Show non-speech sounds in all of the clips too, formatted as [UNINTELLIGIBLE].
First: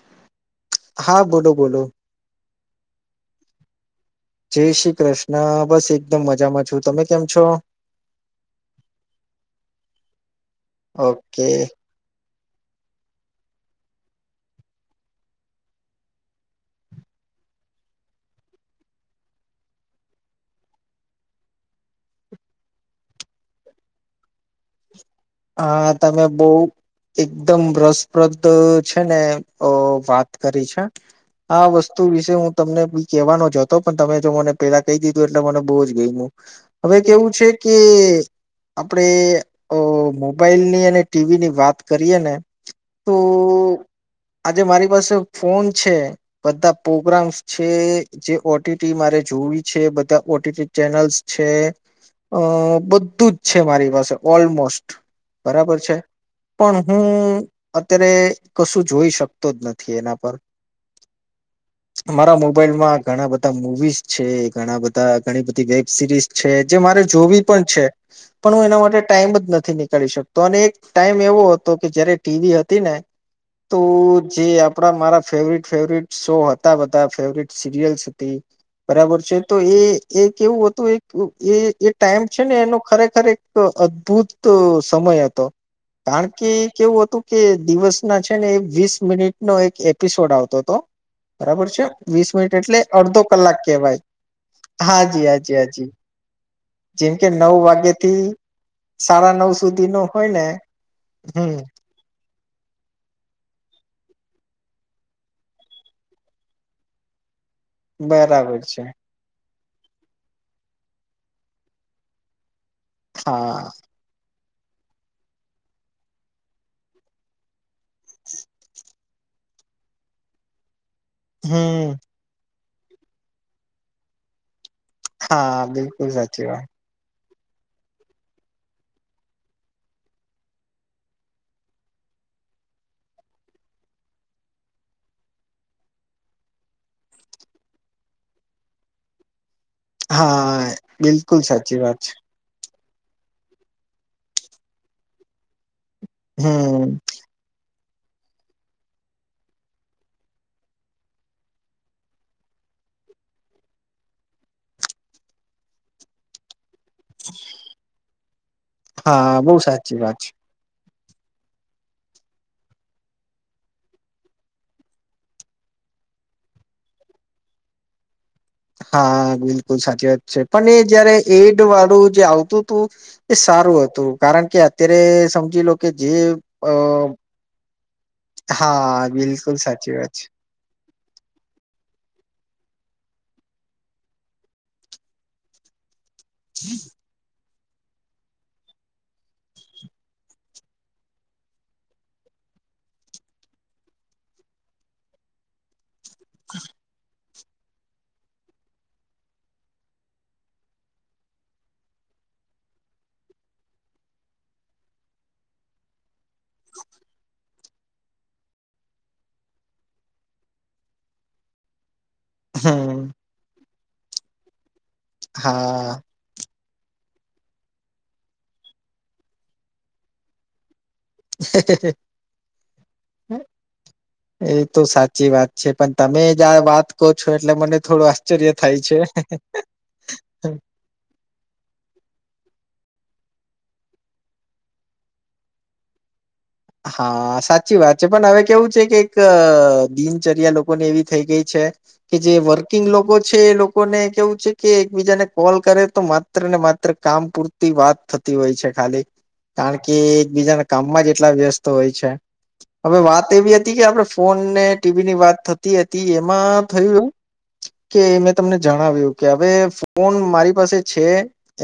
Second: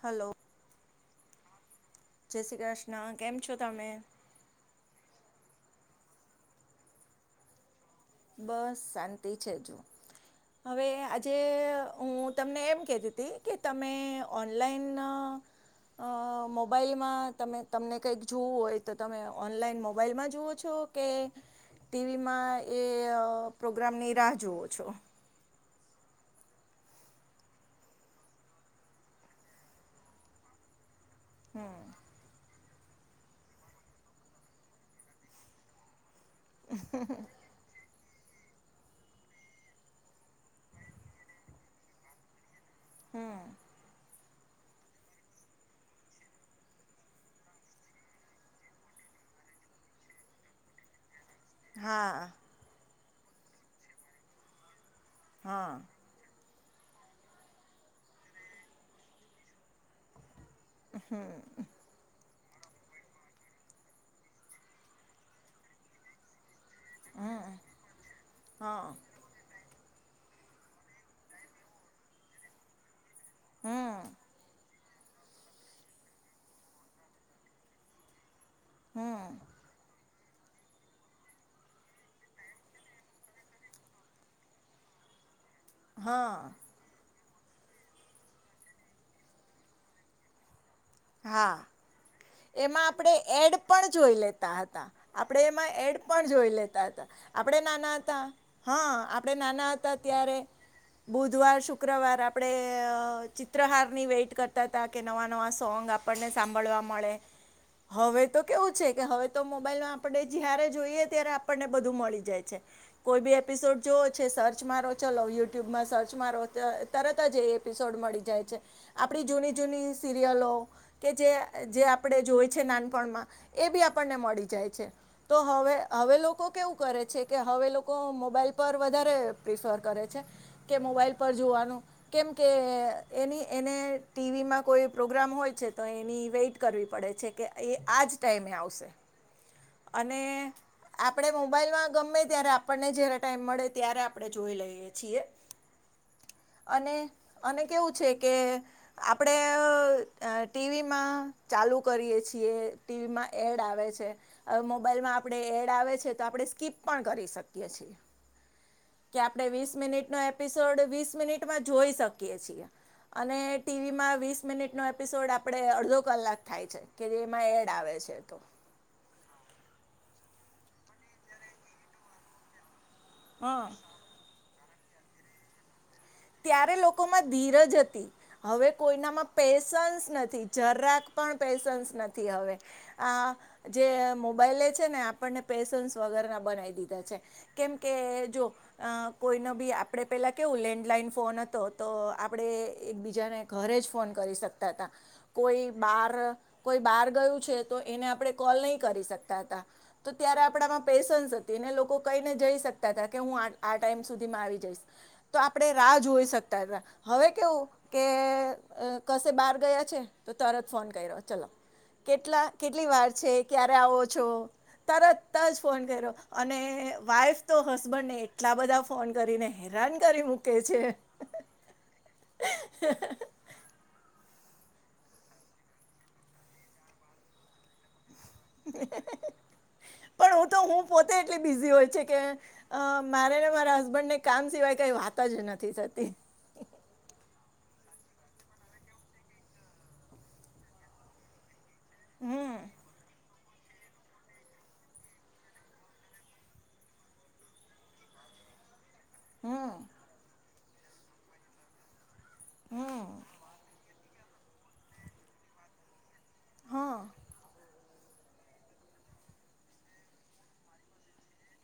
Hello હા બોલો બોલો. જય શ્રી કૃષ્ણ, કેમ છો તમે? જય શ્રી કૃષ્ણ, બસ એકદમ મજામાં છું, તમે કેમ છો? બસ શાંતિ છે જુ હવે આજે ઓકે હું તમને એમ કધી હતી કે તમે ઓનલાઈન અ મોબાઈલમાં તમે તમને કઈક જોવું હોય તો તમે ઓનલાઈન મોબાઈલમાં જુવો છો કે ટીવીમાં એ પ્રોગ્રામની રાહ જોવો છો હા તમે બહુ એકદમ રસપ્રદ છે ને અ વાત કરી છે આ વસ્તુ વિશે હું તમને બી કેવાનો જ હતો પણ તમે જો મને પેલા કહી દીધું એટલે મને બહુ જ ગેમ્યું હવે કેવું છે કે આપડે અ મોબાઈલ ની અને ટીવી ની વાત કરીએ ને તો હમ આજે મારી પાસે ફોન છે બધા પ્રોગ્રામ્સ છે જે ઓટીટી મારે જો જરૂરી છે બધા ઓટીટી ચેનલ્સ છે હા અ બધું જ છે મારી પાસે ઓલમોસ્ટ બરાબર હા છે પણ હું અત્યારે કશું જોઈ શકતો જ નથી એના પર હમ મોબાઈલ માં ઘણા બધા મુવીઝ છે ઘણા બધા ઘણી બધી વેબ સિરીઝ છે જે મારે જોવી હમ પણ છે પણ હું એના હા માટે ટાઈમ જ નથી નીકળ કરી શકતો અને એક ટાઈમ એવો હતો કે જયારે ટીવી હતી ને તો હમ જે આપડા મારા ફેવરિટ ફેવરટ શો હતા બધા ફેવરટ સિરયલ્સ હતી બરાબર હમ છે તો એ એક એવું હતું એક એ એ ટાઈમ છે ને એનો ખરેખર એક અદભુત સમય હતો કારણ હા કે કેવું હતું કે દિવસ ના છે ને એ વીસ મિનિટ નો એક એપિસોડ આવતો હતો હા બરાબર છે વીસ મિનિટ એટલે એમાં આપણે અડધો એડ કલાક પણ કેવાય જોઈ લેતા હતા હા જ આપણે હાજી એમાં હાજી એડ પણ જોઈ લેતા તા જેમ કે નવ આપણે વાગે નાના થી હતા હા સાડા આપણે નવ સુધી નાના નો હોય ત્યારે ને હમ બુધવાર શુક્રવાર આપણે અ ચિત્રહારની વેટ કરતા હતા કે નવા નવા સોંગ આપને સાંભવા મળે હવે તો કેવું છે કે હવે્ મોબાઈલમાં આપણે જયારે જોઈએ ત્યારે આપણને બધું મળી જાય છે કોઈ બી હા એપિસોડ જોવ છે સર સર્ચ મારો ચલો યુટ્યુબમાં સર્ચ મારો તરત જ એ એપિસોડ મળી જાય છે આપણી જૂની જૂની સિરિયલો કે જે જે હમ આપણે જોય છે નાનપણમાં એ બી આપણને મળી જાય છે તો હા હવે બિલકુલ હવે સાચી લોકો વાત કેવું કરે છે કે હવે લોકો મોબાઈલ પર વધારે પ્રિફર કરે છે કે મોબાઈલ પર જોવાનું કેમ કે એની એને ટીવી માં કોઈ પ્રોગ્રામ હોય તો એની વેઈટ કરવી પડે છે કે એ આ જ ટાઈમે આવશે અને હા આપણે બિલકુલ સાચી મોબાઈલમાં વાત છે ગમે ત્યારે આપણને જ્યારે ટાઈમ મળે ત્યારે આપણે જોઈ લઈએ છીએ હમ અને અને કેવું છે કે આપડે અ ટીવીમાં ચાલુ કરીએ છીએ ટીવીમાં એડ આવે છે હવે મોબાઈલમાં આપણે એડ આવે છે તો આપણે સ્કીપ પણ કરી શકી છે કે હા આપણે બહુ વીસ સાચી મિનિટ વાત ન છે એપિસડસ વીસ વિશ મિનિટ માં જોઈ છિ અને ટિવી માં વિશ મિનિટ નો એપિસોડ એપિસોડ આપેણે અડધો કલાક થાય છે કે જે એમાં એડ આવે છે તો હા બિલકુલ સાચી વાત છે પણ એ જયારે એડ વાળું જે આવતું તો એ હા સારું હતું કારણ કે અત્યારે સમજી લો કે જે અ ત્યારે લોકોમાં ધીરજ હતી હવે હા કોઈનામાં બિલકુલ સાચી પેશન્સ વાત છે નથી જરાક પણ પેશન્સ નથી હવે આ જે મોબાઈલે છે ને આપને પેશન્સ વગર ના બનાવી દીધા છે કેમ કે જો અ કોઈને બી આપણે પેલા કેવું લેન્ડલાઈન ફોન હતો તો આપણે એક બીજાને ઘરે જ ફોન કરી શકતા હતા, કોઈ બાર કોઈ બહાર ગયું કો ત આપ પ ક જ શકતા કે હું આ ટાઈમ સુધીમાં આવી જઈશ, તો આપણે રાહ જોઈ શકતા હતા, હવે કેવું કે કશે બહાર ગયા છે તો તરત ફોન કર્યો ચાલો કેટલા કેટલી હમ વાર છે ક્યારે આવો છો, તરત જ ફોન હા કર્યો, અને વાઈફ તો હસબન્ડ ને એટલા બધા ફોન કરીને હેરાન કરી મૂકે છે. હમ [UNINTELLIGIBLE] એ તો સાચી વાત છે પણ તમે જ આ વાત કહો છો એટલે મને થોડું આશ્ચર્ય થાય છે પણ હું તો હું પોતે એટલી બીઝી હોય છે કે અ મારે ને મારા હસબન્ડને કામ સિવાય કઈ વાત જ નથી થતી. હા સાચી વાત છે પણ હવે કેવું છે કે દિનચર્યા લોકોની એવી થઈ ગઈ છે. કે જે હમ વર્કિંગ લોકો એ લોકોને કેવું છે કે એકબીજાને કોલ કરે તો માત્ર ને માત્ર કામ પૂરતી વાત થતી હોય છે ખાલી, હમ કારણ કે એકબીજાના કામમાં જ એટલા વ્યસ્ત હોય છે. હવે હમ વાત એવી હતી કે આપડે ફોન ને ટીવી ની વાત થતી હતી એમાં થયું હા એ કે મેં તમને જણાવ્યું કે હવે ફોન મારી પાસે છે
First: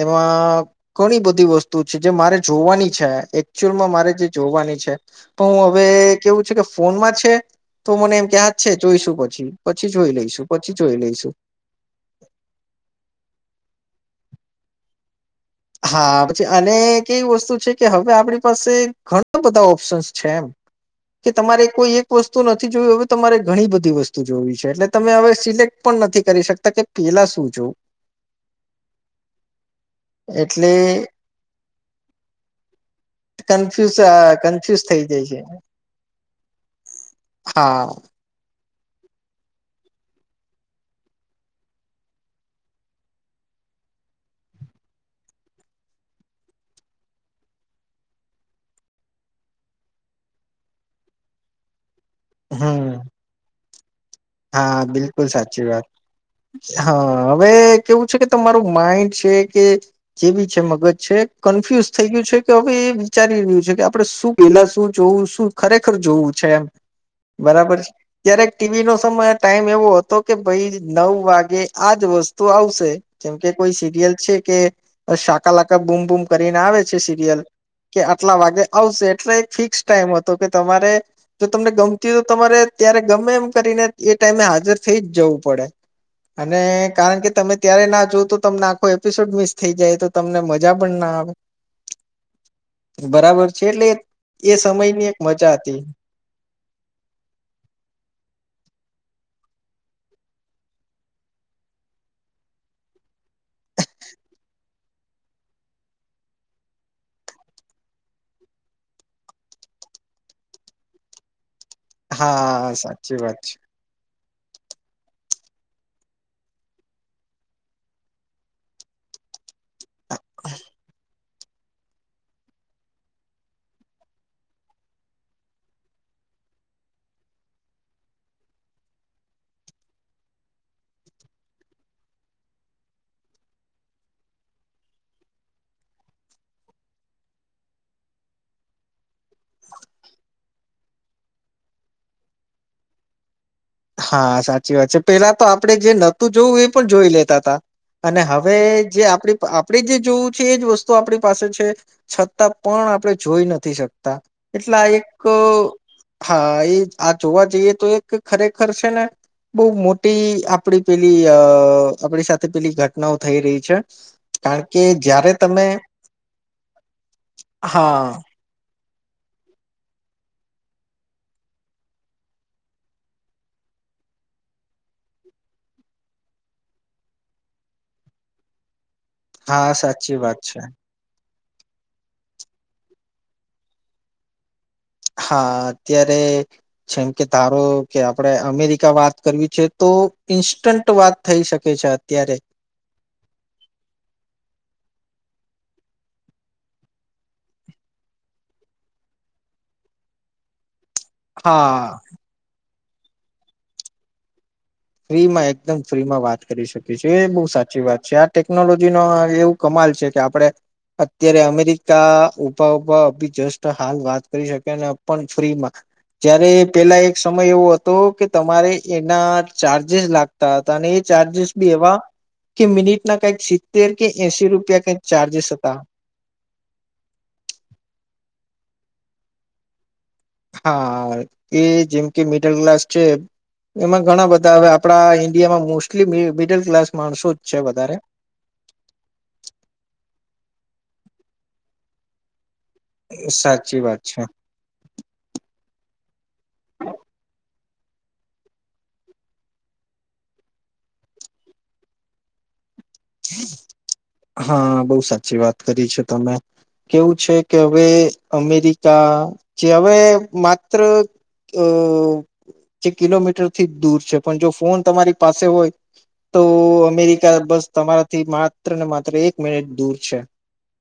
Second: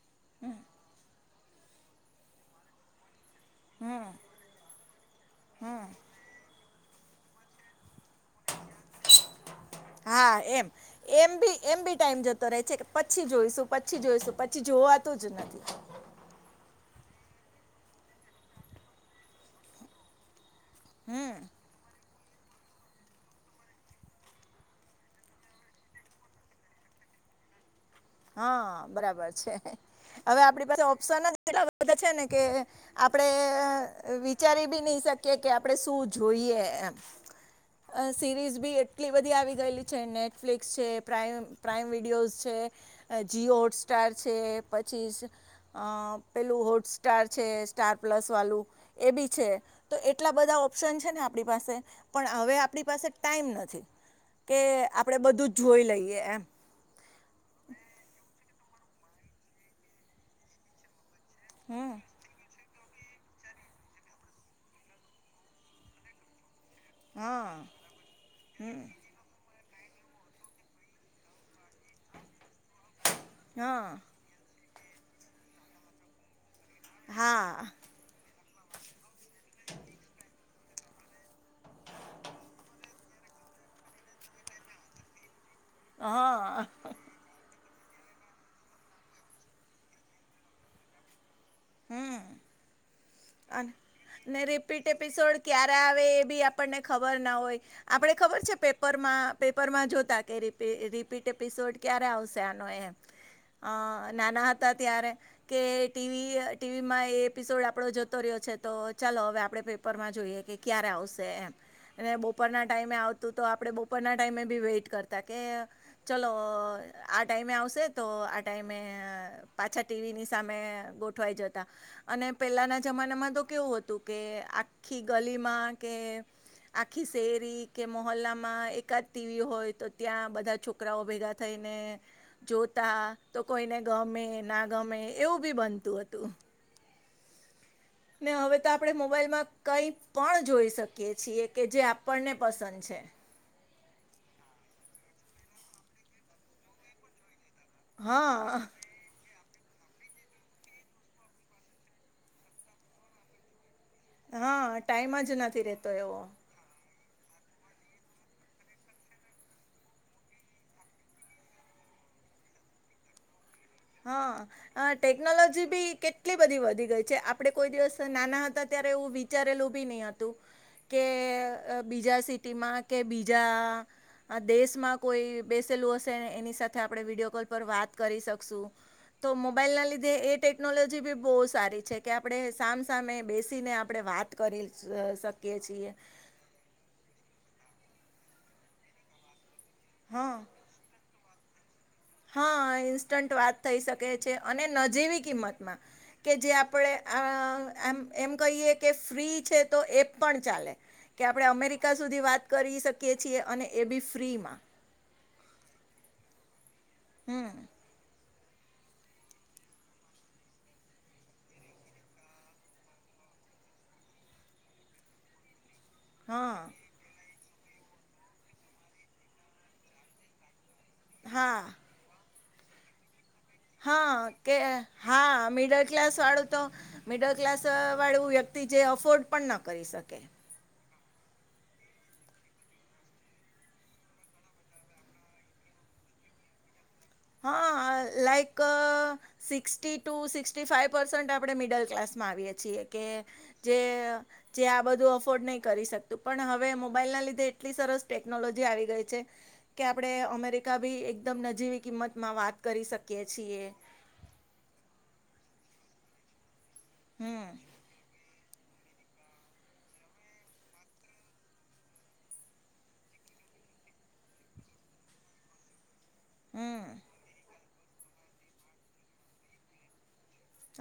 એમાં ઘણી બધી વસ્તુ છે જે મારે જોવાની છે એકચુઅલમાં મારે હમ જે પણ હું હવે હમ કેવું છ કે ફોનમાં છે તો મને એમ ક્યા જ છે જોઈશું પછી પછી જોઈ હા લઈશું એમ પછી જોઈ લઈશું. એમ બી એમ બી ટાઈમ જતો રહે છે પછી જોઈશું પછી જોઈશું પછી જોવાતું જ નઇ. હા પછી અને કેવી વસ્તુ છે કે હવે આપણી પાસે ઘણા બધા ઓપ્શન્સ છે એમ. કે હમ તમારે કોઈ એક વસ્તુ નથી જોવી હવે તમારે ઘણી બધી વસ્તુ જોવી છે એટલે તમે હવે સિલેક્ટ પણ નથી કરી શકતા કે પટલા સૂજો. હા બરાબર છેને. હવે આપણી એટલે પાસે ઓપ્શન જ એલા બધા છે ને કે, આપડે કન્ફ્યુઝ વિચારી કન્ફ્યુઝ બી થઈ જાય કી છે કે આપણે શું જોઈએ, હા સરીઝ બી કેટલી બધી આવી ગયેલી છે નેટફ્લિકસ છે પ્રમ પ્રાઈમ વિડીયોઝ છે. જીઓ હોટસ્ટાર છે પછી, પેલું હોટસ્ટાર છે સ્ટાર પ્ વા એ બી છે, તો એટલા બધા ઓપ્શન છેને આપ પાસે. પણ હવે આપણી હમ પાસે ટાઈમ નથી. કે હા આપણે બિલકુલ બધું જ સાચી જોઈ વાત, લઈએ એમ હા હવે કેવું છે કે તમારું માઈન્ડ છે કે જે બી છે મગજ છે. કન્ફ્યુઝ હમ થઈ ગયું છે કે હવેાઈ વિચારી રહ્યું છે કે આપડે શું પના શું જોવું શું ખરેખર જોવું છે એમ. હા બરાબર છે, ત્યારે ટીવી હમ નો- સમય ટાઈમ એવો હતો કે ભાઈ નવ વાગે- આજ વસ્તુ આવશે, જેમ કે કોઈ સિરિયલ છે કે શાકાલાાકા બૂમ બૂમ કરી આવે છે સિરિયલ, હા કે આટલા વાગે આવશે એટલે એક ફિક્સ ટાઈમ હતો કે તમારે, જો તમને ગમતી હોય તો તમારે ત્યારે ગમે એમ કરીને એ ટાઈમે હાજર થઈ જ જવું પડે, હા અને હા કારણ કે તમે ત્યારે ના જો તો તમને આખો એપિસોડ મિસ થઈ જાય તો તમને મજા પણ ના આવે. હમ. બરાબર છે અને એટલે ને એ રિપીટ સમયની એક એપિસોડ મજા ક્યારે હતી આવે એ બી આપણને ખબર ના હોય, આપડે ખબર છે પે પેપરમાં જોતા કે રિપીટ એપિસોડ ક્યારે આવશે આનો એમ. અ નાના હતા ત્યારે, કે ટીવી ટીવીમાં એ એપિસોડ આપણો જતો રહ્યો છે તો ચાલો હવે આપણે પેપરમાં જોઈએ કે ક્યારે આવશે એમ અને બપોરના હા ટાઈમે સાચી આવતું વાત તો છે આપડે બપરનાજ ટાઈમે બી વેઇટ કરતા કે ચલો આ ટાઈમે આવશે તો આ ટાઈમે પાછા ટીવી ની સામે ગોઠવાઈ જતા અને પેલાના જમાનામાં તો કેવું હતું કે આખી ગલીમાં કે આખી શેરી કે મોોલ્લામાં એકાદ તીવી હોય તો ત્યાં બધા છોકરાઓ ભેગા થાય જોતા તો કોઈને ગમે ના ગમે એવું બી બનતું હતું ને હવે તો આપણે મોબાઈલમાં કઈ પણ જોઈ શકીએ છીએ કે જે આપણને પસંદ છે હ. હા સાચી વાત છે પેલા તો આપડણે જે નોતું જોવું એ પણ જોઈ લેતા તા- અને હવે હા જે આપડી આપણે જે જોવું છે એજ વસ્તુ આપણી પાસે છે છતાં પણ આપણે જોઈ નથી શકતા- હા એટલે આ એક ટાઈમ જ નથી રહેતો એવો હા એ આ જોવા જઈએ તો એક ખરેખ ખર છેને બહ મોટી આપડી પેલી અ આપડી સાથે પેલી ઘટનાઓ થઈ રહી છે. હા કારણ કે જયારે ટેકનોલોજી તમે બી કેટલી બધી વધી ગઈ છે આપડે કોઈ દિવસ હા નાના હતા અત્યારે એ વિચારેલું બી નહ હતું કે બીજા સિટીમાં કે બીજા આ દેશમાં કોઈ બેસેલું હશેને એની સાથે આપણે વિડીિયો કોલ પર વાત કરી શકશું. તો હા મોબાઈલ ના લીધે સાચી એ વાત છે. ટેકનોલોજી બી બો સારી છે કે આપણે સામસામે બેસીને આપણે વાત કરી સ શકીએ હા છીએ અત્યારે જેમ કે તારો કે આપડે અમેરિકા વાત કરવી છે તો હા ઈ હા ઈન્સ્ટન્ટ વાત થઈ શકે છે અને નજીવી કિંમતમાં કે જે આપણે અ આમ એમ કહીએ કે ફ્રી છે તો એપ પણ ચાલે કે આપણે અમેરિકા હા સુધી વાત કરી શકીએ છીએ અને એ બી ફ્રીમાં ફ્રીમાં એકદમ ફ્રીમાં વાત કરી શકે છે એ બહુ હમ સાચી વાત છે આ ટેકનોલોજીનો આવ એવું કમાલ છે કે આપણે અત્યારે અમેરિકા ઉભા ઉભા અભીજસ્ટ હાલ વાત કરી શકે ને પણ ફ્રીમાં જયારેે હા પેલા એક સમય એવો હતો કે તમારે એના ચાર્જેસ લાગતા તાની ચાર્જિસ હા બી એવા કે મિનિટના કઈક સિત્તેર હા એસી કે રૂપિયા કઈક હા ચાર્જેસ હતા મિડલ ક્લાસ વાળું તો મિડલ ક્લાસ વાળું વ્યક તી જે અફોર્ડ પણ ન કરી શકે. હા એ જેમ એમાં ઘણા બધા અવે આપણા ઈન્ડિયામાં મોસ્ટલી મિ મિડલ ક્લાસ માણસો જ છે વધારે હા like sixty two sixty five percent આપણે મિડલ કલાસમાં આવીએ છીએ કે જે સાચી વાત છે જે આ બધું અફોર્ડ નય કરી શક તુ પણ હવે મોબાઈલના લીધે એટલી સરસ ટેકનોલોજી આવી ગઈ છે કે આપણે અમેરિકા ભી એકદ હા બોવ સાચી વાત કરી છે તમે કેવું છે હમ કે હવે અમેરિકા કે હવે માત્ર અ જે કિલોમીટરથી જ દૂર છે પણ જો ફોન તમારી પાસે હોય તો હમ અમેરિકા બસ તમારાથી માત્ર ને માત્ર એક મિનિટ દૂર છ.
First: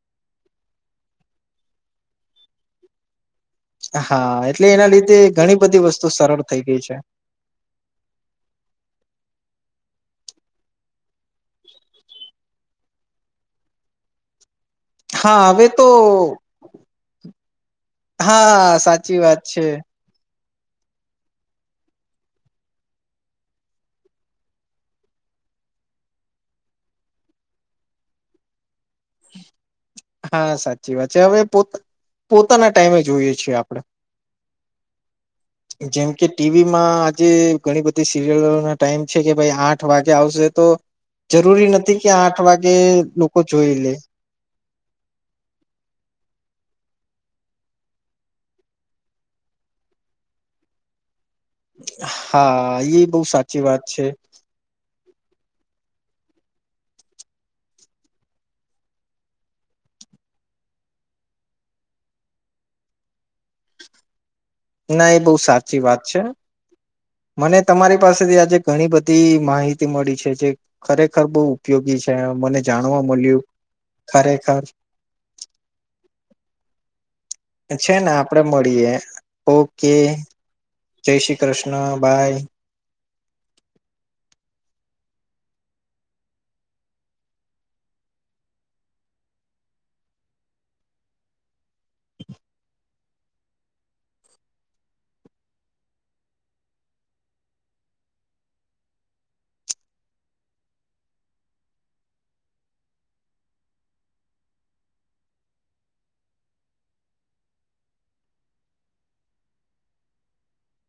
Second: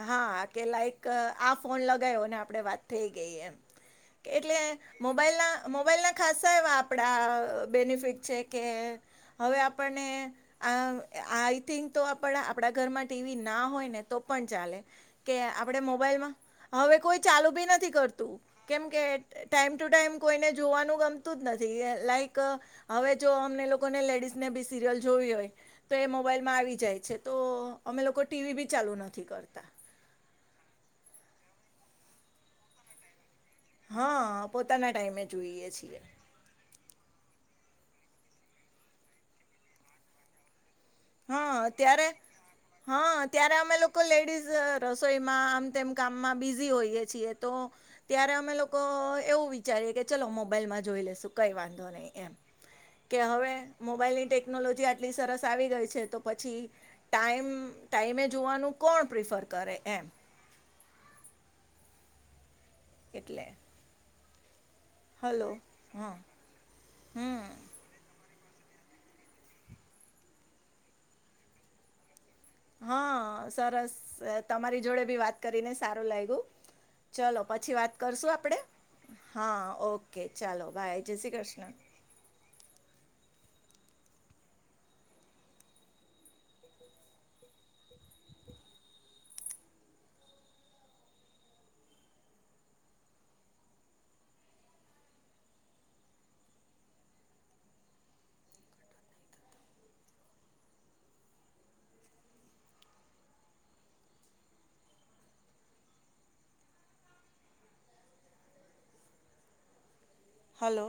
હા કે લાઈક આ ફોન લગાયવો અને આપડે વાત થઈ ગઈ એમ હા એટલે એના લીધે ઘણી મોબાઈલના બધી વસ્તુ મોબાઈલના સરળ ખસાસા થઈ એવા ગઈ છે આપડા બેનિફિટ છે કે હવે આપ આપણને આ આઈથિક તો આપણા આપણા ઘરમાં ટીવી ના હોય ને તો પન ચાલે કે હા હવે આપણે તો મોબાઈલમાં હવે કોઈ ચાલુ બી નથી કરતું હા કેમ કે સાચી વાત છે ટાઈમ ટુ ટાઈમ કોઈને જોવાનું ગમતું જ નથી, લાઈક હવે જો અમને લોકોને લેડીઝને બી સિરિયલ જોવી હોય તો એ મોબાઈલમાં આવી જાય છે, તો અમે લોકો ટીવી બી ચાલુ ન હા, સાચી વાત છે હવે પોતા પોતાના ટાઈમે જોઈએ. છે, આપણે હા પોતાના ટાઈમે જ જેમ કે ટીવીમાં આજે ઘણી બધી સીરિયલોના ટાઈમ છે, કે ભાઈ આઠ વાગે આવશે તો હા જરૂરી નથી, ત્યારે કે આઠ વાગે હા લોકો ત્યારે જોઈ અમે લે લોકો લેડીઝ રસોઈમાં આમ તેમ કામમાં બિઝી હોઈએ છીએ, તો ત્યારે અમે લોકો એવું વિચાર કે ચલો મોબાઈલમાં જોઈ લેશું. કઈ વાંધો નહી, એમ હા એ બહુ કે હવે સાચી વાત છે મોબાઈલની ટેકનોલોજી આટલી સરસ આવી ગઈ છે. છે તો પછી ટાઈમ ટાઈમે જોવાનું કોણ પ્રિફર કરે એમ [INAUDIBLE] એટલે ના એ બોવ હલો સાચી વાત હા છે, હમ મને તમારી પાસેથી આજ સુધી ઘણી બધી માહિતી મળી છે જે ખરેખર બહુ ઉપયોગી છે. મને જાણવા મળ્યું હા, સરસ ખરેખર તમારી જોડે ભી વાત કરીને સારું લાગ્યું ચલો પછી વાત છે, ને કરશું આપડે આપણે મળીએે ઓકે જય શ્રી કૃષ્ણ બાય. [UNINTELLIGIBLE] હલો